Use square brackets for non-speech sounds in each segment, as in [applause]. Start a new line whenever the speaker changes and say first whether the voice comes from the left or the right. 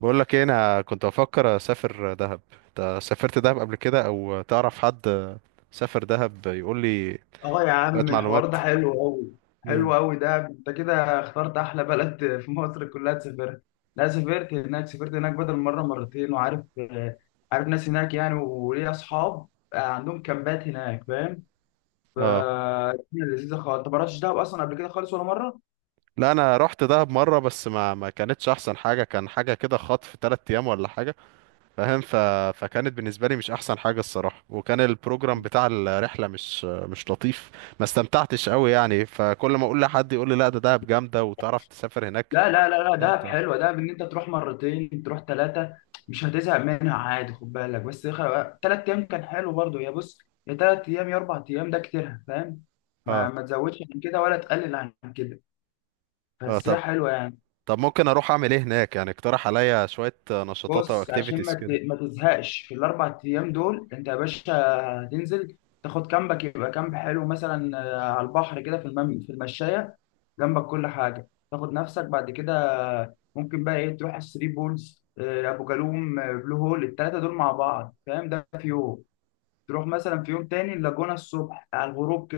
right: بقول لك ايه، انا كنت بفكر اسافر دهب. انت سافرت دهب قبل كده او تعرف حد سافر دهب يقول لي
left: اه يا
right: شويه
left: عم، الحوار
right: معلومات؟
left: ده حلو قوي.
right: امم
left: حلو قوي، ده انت كده اخترت احلى بلد [laughs] في مصر كلها تسافرها. لا، سافرت هناك، سافرت هناك بدل مره مرتين، وعارف عارف ناس هناك يعني، وليا اصحاب عندهم كامبات هناك، فاهم. ف
right: اه،
left: لذيذه خالص. انت ما رحتش دهب اصلا قبل كده خالص ولا مره؟
right: لا انا رحت دهب مره، بس ما كانتش احسن حاجه، كان حاجه كده خطف 3 ايام ولا حاجه فاهم. فكانت بالنسبه لي مش احسن حاجه الصراحه، وكان البروجرام بتاع الرحله مش لطيف. ما استمتعتش قوي يعني، فكل ما اقول لحد يقول لي لا ده دهب جامده وتعرف تسافر هناك
left: لا لا لا لا، دهب
right: استمتع.
left: حلوه. دهب ان انت تروح مرتين، تروح ثلاثه، مش هتزهق منها عادي. خد بالك بس، 3 ايام كان حلو برضو. يا بص، يا 3 ايام يا 4 ايام، ده كتير فاهم. ما
right: اه،
left: ما تزودش عن كده ولا تقلل عن كده،
right: اه،
left: بس
right: طب
left: هي حلوه يعني.
right: طب ممكن اروح اعمل ايه هناك يعني؟ اقترح عليا شوية نشاطات او
left: بص عشان
right: اكتيفيتيز كده.
left: ما تزهقش في ال4 ايام دول، انت يا باشا هتنزل، تاخد كامبك. يبقى كامب حلو مثلا على البحر كده في في المشايه جنبك، كل حاجه. تاخد نفسك بعد كده، ممكن بقى ايه، تروح الثري بولز، ابو جالوم، بلو هول، الثلاثه دول مع بعض فاهم. ده في يوم. تروح مثلا في يوم تاني اللاجونه الصبح على الغروب،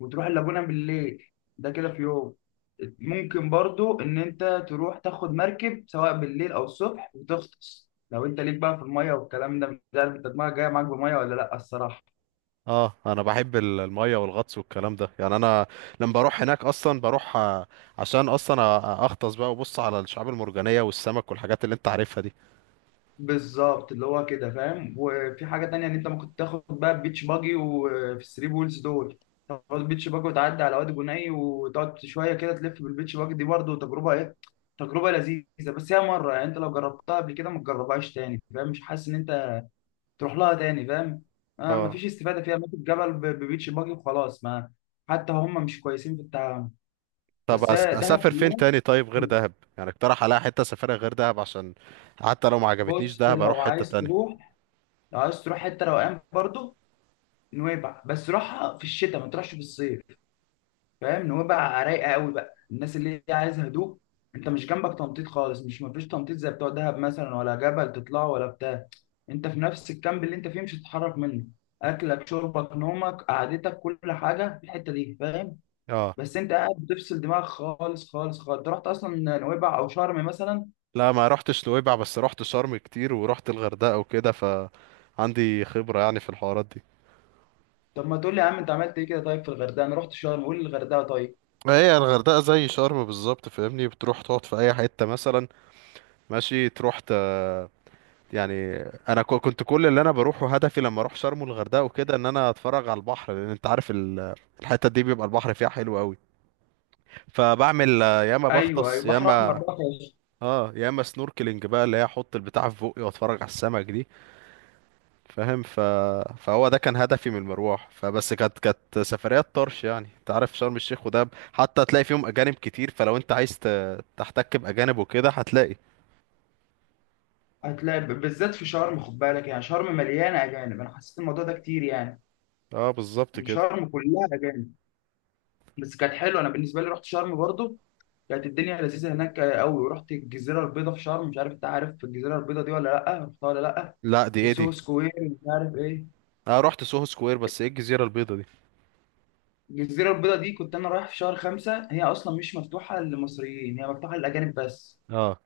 left: وتروح اللاجونة بالليل. ده كده في يوم. ممكن برضو ان انت تروح تاخد مركب سواء بالليل او الصبح، وتغطس لو انت ليك بقى في المية والكلام ده. مش عارف انت دماغك جاية معاك بمية ولا لا، الصراحة.
right: اه، انا بحب المية والغطس والكلام ده يعني. انا لما بروح هناك اصلا بروح عشان اصلا اغطس بقى وبص على الشعاب المرجانية والسمك والحاجات اللي انت عارفها دي.
left: بالظبط، اللي هو كده فاهم. وفي حاجة تانية، ان انت ممكن تاخد بقى بيتش باجي، وفي الثري بولز دول تاخد بيتش باجي وتعدي على وادي جني، وتقعد شوية كده تلف بالبيتش باجي دي. برضو تجربة ايه، تجربة لذيذة. بس هي مرة، يعني انت لو جربتها قبل كده ما تجربهاش تاني فاهم. مش حاسس ان انت تروح لها تاني فاهم. آه،
right: اه
left: مفيش استفاده فيها. ممكن جبل ببيتش باجي وخلاص. ما حتى هم مش كويسين في التعامل.
right: طب،
left: بس هي دهب
right: اسافر فين
left: كلها
right: تاني طيب غير
left: حلوة.
right: دهب؟ يعني اقترح عليا حتة اسافرها غير دهب، عشان حتى لو ما عجبتنيش
left: بص
right: دهب اروح
left: لو
right: حتة
left: عايز
right: تانية.
left: تروح، لو عايز تروح حته روقان برضه، نويبع. بس روحها في الشتاء، ما تروحش في الصيف فاهم. نويبع رايقه قوي بقى، الناس اللي هي عايزه هدوء. انت مش جنبك تنطيط خالص، مش مفيش تنطيط زي بتوع دهب مثلا، ولا جبل تطلعه ولا بتاع. انت في نفس الكامب اللي انت فيه، مش هتتحرك منه. اكلك، شربك، نومك، قعدتك، كل حاجه في الحته دي فاهم.
right: اه،
left: بس انت قاعد بتفصل دماغك خالص خالص خالص. انت رحت اصلا نويبع او شرم مثلا؟
right: لا ما رحتش نويبع، بس رحت شرم كتير ورحت الغردقة وكده، فعندي خبرة يعني في الحوارات دي.
left: طب ما تقول لي يا عم، انت عملت ايه كده طيب في الغردقه؟ انا رحت شرم، قول لي الغردقه طيب.
right: هي الغردقة زي شرم بالظبط فاهمني، بتروح تقعد في أي حتة مثلا ماشي، تروح يعني أنا كنت كل اللي أنا بروحه هدفي لما أروح شرم والغردقة وكده إن أنا أتفرج على البحر، لأن أنت عارف الحتة دي بيبقى البحر فيها حلو أوي. فبعمل يا إما
left: ايوه ايوه،
right: بغطس،
left: بحر احمر بقى خالص.
right: يا إما سنوركلينج بقى، اللي هي أحط البتاع في بقي وأتفرج على السمك دي فاهم. فهو ده كان هدفي من المروح، فبس كانت سفريات طرش يعني. انت عارف شرم الشيخ ودهب حتى هتلاقي فيهم اجانب كتير، فلو انت عايز تحتك باجانب وكده هتلاقي.
left: هتلاقي بالذات في شرم، خد بالك. يعني شرم مليانه اجانب، انا حسيت الموضوع ده كتير يعني.
right: اه بالظبط
left: ان
right: كده.
left: شرم كلها اجانب. بس كانت حلوه، انا بالنسبه لي رحت شرم برضو. كانت الدنيا لذيذه هناك قوي، ورحت الجزيره البيضاء في شرم. مش عارف انت عارف الجزيره البيضاء دي ولا لا، رحتها ولا لا.
right: لا دي ايه
left: وسوهو
right: دي؟
left: سكوير مش عارف ايه.
right: انا رحت سوهو سكوير، بس ايه الجزيره البيضاء دي؟
left: الجزيرة البيضاء دي كنت أنا رايح في شهر 5. هي أصلا مش مفتوحة للمصريين، هي مفتوحة للأجانب بس.
right: اه،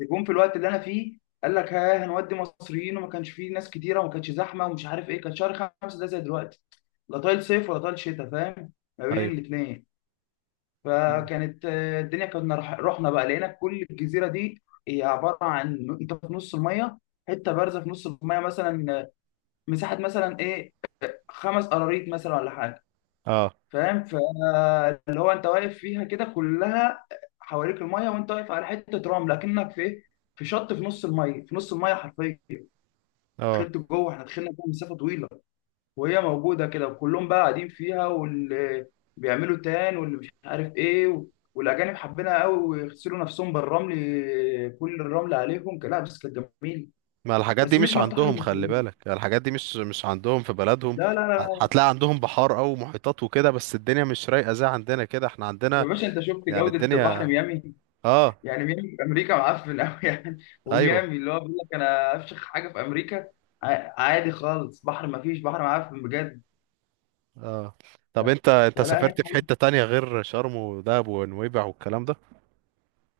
left: جم في الوقت اللي أنا فيه قال لك ها هنودي مصريين، وما كانش فيه ناس كتيرة وما كانش زحمة ومش عارف إيه. كان شهر 5 ده زي دلوقتي، لا طايل صيف ولا طايل شتاء فاهم، ما بين
right: ايوه،
left: الاتنين.
right: مم.
left: فكانت الدنيا. كنا رحنا بقى، لقينا كل الجزيرة دي هي عبارة عن أنت في نص المية. حتة بارزة في نص المية مثلا مساحة مثلا إيه، 5 قراريط مثلا ولا حاجة.
right: اه،
left: فاهم فاللي هو انت واقف فيها كده، كلها حواليك الميه، وانت واقف على حته رمل، لكنك في ايه، في شط في نص الميه، في نص الميه حرفيا.
right: اه،
left: دخلت جوه، احنا دخلنا جوه مسافه طويله، وهي موجوده كده. وكلهم بقى قاعدين فيها، واللي بيعملوا تان واللي مش عارف ايه والاجانب حبينها قوي، ويغسلوا نفسهم بالرمل، كل الرمل عليهم. لا بس كانت جميله.
right: ما الحاجات دي
left: بس مش
right: مش
left: مفتوحه
right: عندهم خلي
left: للمصريين،
right: بالك، يعني الحاجات دي مش عندهم في بلدهم.
left: لا لا لا.
right: هتلاقي عندهم بحار او محيطات وكده، بس الدنيا مش رايقه زي عندنا كده، احنا عندنا
left: يا باشا انت شفت
right: يعني
left: جوده بحر
right: الدنيا.
left: ميامي؟
right: اه،
left: يعني ميامي في امريكا معفن قوي [laughs] يعني.
right: ايوه،
left: وميامي اللي هو بيقول لك انا افشخ حاجه في امريكا، عادي خالص. بحر ما فيش، بحر معفن بجد.
right: طب انت
left: فلا هنا
right: سافرت في
left: حلو.
right: حتة تانية غير شرم ودهب ونويبع والكلام ده؟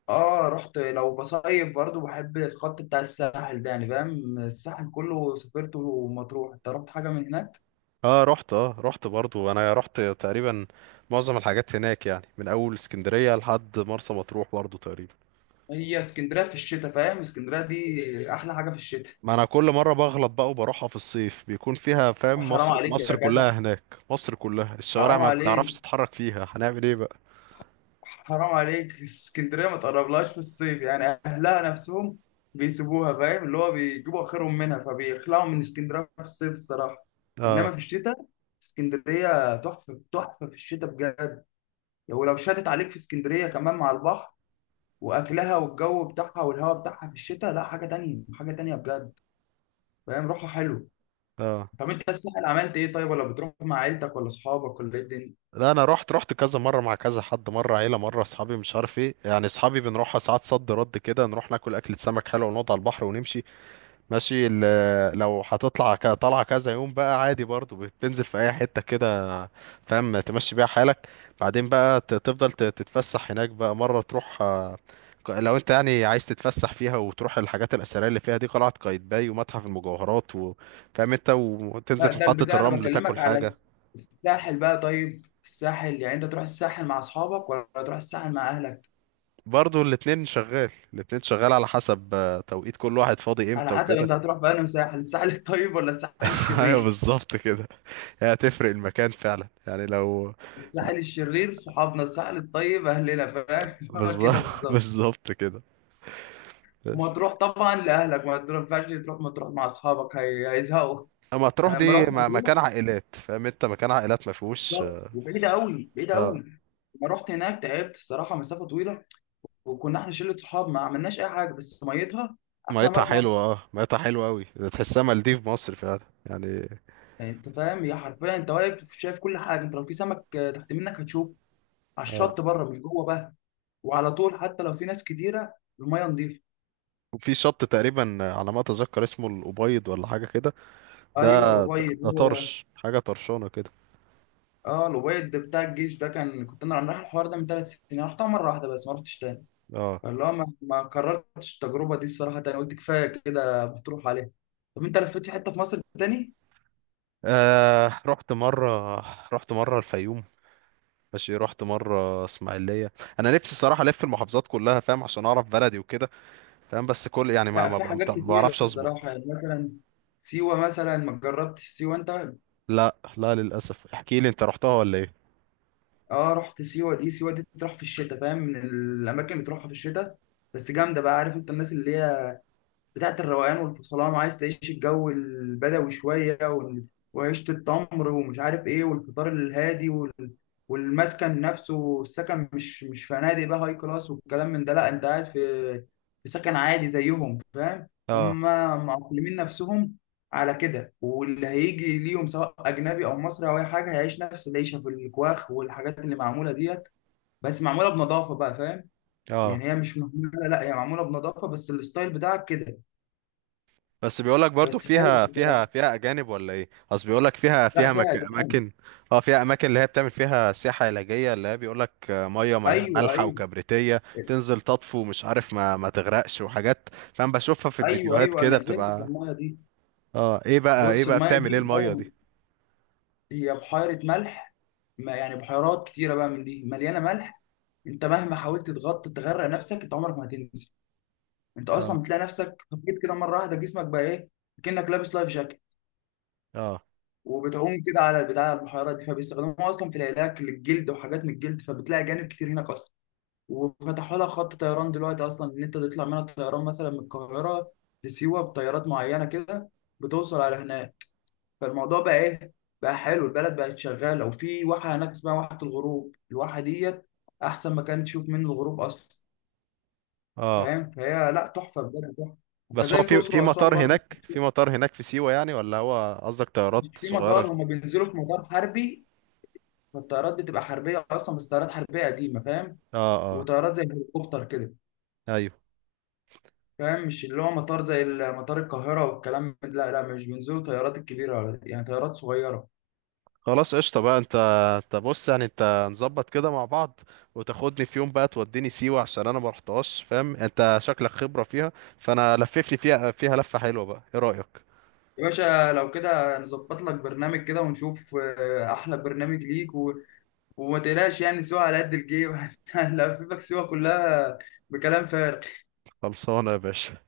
left: اه رحت، لو بصيف برضو بحب الخط بتاع الساحل ده يعني فاهم. الساحل كله سافرته، ومطروح. انت رحت حاجه من هناك؟
right: اه، رحت برضو، انا رحت تقريبا معظم الحاجات هناك يعني، من اول اسكندرية لحد مرسى مطروح برضو تقريبا.
left: هي اسكندريه في الشتاء فاهم، اسكندريه دي احلى حاجه في الشتاء.
right: ما انا كل مرة بغلط بقى وبروحها في الصيف، بيكون فيها فاهم،
left: حرام
right: مصر
left: عليك
right: مصر
left: يا
right: كلها
left: جدع!
right: هناك. مصر كلها الشوارع
left: حرام
right: ما بتعرفش
left: عليك!
right: تتحرك فيها، هنعمل ايه بقى؟
left: حرام عليك، اسكندريه ما تقربلهاش في الصيف، يعني اهلها نفسهم بيسيبوها فاهم. اللي هو بيجيبوا اخرهم منها، فبيخلعوا من اسكندريه في الصيف الصراحه.
right: اه،
left: انما في الشتاء، اسكندريه تحفه تحفه في الشتاء بجد. ولو شدت عليك في اسكندريه، كمان مع البحر واكلها والجو بتاعها والهواء بتاعها في الشتاء، لا حاجه تانية حاجه تانية بجد فاهم. روحها حلو.
right: اه،
left: طب انت الساحل عملت ايه طيب، ولا بتروح مع عيلتك ولا اصحابك ولا ايه الدنيا؟
right: لا انا رحت كذا مره مع كذا حد، مره عيله، مره اصحابي مش عارف ايه يعني. اصحابي بنروحها ساعات صد رد كده، نروح ناكل اكله سمك حلوه ونقعد على البحر ونمشي ماشي. لو هتطلع طلعه كذا يوم بقى عادي، برضو بتنزل في اي حته كده فاهم، تمشي بيها حالك، بعدين بقى تفضل تتفسح هناك بقى مره تروح لو انت يعني عايز تتفسح فيها وتروح الحاجات الاثريه اللي فيها دي، قلعه قايتباي ومتحف المجوهرات وفاهم انت، وتنزل
left: لا
right: في
left: ده
right: محطه
left: البتاع، انا
right: الرمل
left: بكلمك
right: تاكل
left: على
right: حاجه.
left: الساحل بقى. طيب الساحل يعني، انت تروح الساحل مع اصحابك ولا تروح الساحل مع اهلك؟
right: برضو الاتنين شغال، الاتنين شغال، على حسب توقيت كل واحد فاضي
left: على
right: امتى
left: حسب
right: وكده.
left: انت هتروح بقى ساحل، الساحل الطيب ولا الساحل
right: [laughs] ايوه
left: الشرير.
right: بالظبط كده. هي هتفرق المكان فعلا يعني لو.
left: الساحل الشرير صحابنا، الساحل الطيب اهلنا فاهم [laughs] اللي هو
right: بالظبط
left: كده
right: [laughs]
left: بالظبط.
right: بالظبط كده. بس
left: ومطروح طبعا لاهلك، ما ينفعش تروح مطروح مع اصحابك، هيزهقوا.
right: اما تروح
left: انا لما
right: دي
left: رحت
right: مكان
left: مطروح،
right: عائلات فاهم انت، مكان عائلات ما فيهوش.
left: بالظبط، وبعيده قوي بعيده
right: اه،
left: قوي. لما رحت هناك تعبت الصراحه، مسافه طويله. وكنا احنا شله صحاب، ما عملناش اي حاجه، بس ميتها احلى
right: ميتها
left: ما في
right: حلوه،
left: مصر.
right: اه ميتها حلوه قوي، تحسها مالديف مصر فعلا يعني.
left: يعني انت فاهم، هي حرفيا انت واقف شايف كل حاجه. انت لو في سمك تحت منك هتشوفه، على
right: اه،
left: الشط بره مش جوه بقى. وعلى طول حتى لو في ناس كتيره، الميه نظيفه.
right: وفي شط تقريبا على ما اتذكر اسمه الابيض ولا حاجه كده.
left: ايوه
right: ده ده,
left: الابيض
right: ده
left: هو ده.
right: طرش، حاجه طرشانه كده.
left: اه الابيض ده بتاع الجيش ده. كان كنت انا رايح الحوار ده من 3 سنين، رحتها مره واحده بس ما رحتش تاني.
right: اه،
left: فاللي هو ما كررتش التجربه دي الصراحه تاني، قلت كفايه كده بتروح عليها. طب انت لفيت في حته في مصر تاني؟
right: آه رحت مرة، رحت مرة الفيوم ماشي، رحت مرة اسماعيلية. انا نفسي الصراحة الف المحافظات كلها فاهم، عشان اعرف بلدي وكده فاهم، بس كل يعني
left: لا في حاجات
right: ما
left: كتيره
right: بعرفش
left: الصراحه
right: اظبط.
left: يعني، مثلا سيوه مثلا ما جربتش سيوه انت؟
right: لا، لا، للاسف، احكي لي انت رحتها ولا ايه؟
left: اه رحت سيوه دي. سيوه دي بتروح في الشتاء فاهم، من الاماكن اللي بتروحها في الشتاء. بس جامده بقى. عارف انت الناس اللي هي بتاعت الروقان والفصلان، وعايز تعيش الجو البدوي شوية وعيشة التمر ومش عارف ايه، والفطار الهادي والمسكن نفسه، السكن مش مش فنادق بقى هاي كلاس والكلام من ده، لا انت قاعد في في سكن عادي زيهم فاهم.
right: اه،
left: هم معقلمين نفسهم على كده، واللي هيجي ليهم سواء اجنبي او مصري او اي حاجه هيعيش نفس العيشه في الكواخ والحاجات اللي معموله ديت. بس معموله بنظافه بقى فاهم.
right: اه،
left: يعني هي مش مهمله، لا هي معموله بنظافه، بس الستايل بتاعك كده.
right: بس بيقولك برضو
left: بس حلو
right: فيها، فيها
left: بصراحه.
right: فيها اجانب ولا ايه؟ اصل بيقولك فيها،
left: لا فيها دم.
right: اماكن. اه، فيها اماكن اللي هي بتعمل فيها سياحة علاجية اللي هي بيقولك مية
left: ايوه
right: مالحة
left: ايوه.
right: وكبريتية، تنزل تطفو مش عارف ما تغرقش وحاجات فاهم، بشوفها في
left: ايوه
right: الفيديوهات
left: ايوه.
right: كده
left: انا نزلت في
right: بتبقى.
left: المايه دي.
right: اه، ايه بقى ايه
left: بص
right: بقى
left: المايه
right: بتعمل ايه
left: دي
right: المية دي؟
left: هي بحيره ملح، ما يعني بحيرات كتيره بقى من دي مليانه ملح. انت مهما حاولت تغطي تغرق نفسك، انت عمرك ما هتنزل. انت
right: اه،
left: اصلا بتلاقي نفسك خفيت كده مره واحده، جسمك بقى ايه، كأنك لابس لايف جاكيت.
right: اه،
left: وبتعوم كده على البتاع، على البحيرات دي. فبيستخدموها اصلا في العلاج للجلد وحاجات من الجلد، فبتلاقي جانب كتير هناك اصلا. وفتحوا لها خط طيران دلوقتي اصلا، ان انت تطلع منها طيران مثلا من القاهره لسيوه بطيارات معينه كده، بتوصل على هناك. فالموضوع بقى ايه، بقى حلو البلد، بقت شغاله. وفي واحه هناك اسمها واحه الغروب، الواحه ديت احسن مكان تشوف منه الغروب اصلا
right: اه،
left: فاهم. فهي لا تحفه بجد، تحفه.
right: بس هو
left: وكذلك
right: في
left: الاقصر
right: في
left: واسوان
right: مطار
left: برضو.
right: هناك، في سيوة يعني، ولا هو قصدك طيارات
left: مش في
right: صغيرة؟
left: مطار، هما بينزلوا في مطار حربي. فالطيارات بتبقى حربيه اصلا، بس طيارات حربيه قديمه فاهم.
right: اه، اه،
left: وطيارات زي الهليكوبتر كده.
right: ايوه،
left: فاهم مش اللي هو مطار زي مطار القاهرة والكلام لا لا، مش بينزلوا طيارات الكبيرة يعني طيارات صغيرة.
right: خلاص قشطة بقى. انت بص يعني انت نظبط كده مع بعض، وتاخدني في يوم بقى توديني سيوة عشان انا ما رحتهاش، فاهم انت شكلك خبرة فيها. فانا لففني فيها لفة حلوة، بقى ايه رأيك؟
left: يا باشا لو كده نظبط لك برنامج كده ونشوف أحلى برنامج ليك وما تقلقش يعني، سوا على قد الجيب [laughs] هنلففك سوا كلها بكلام فارغ.
right: خلصانة يا باشا.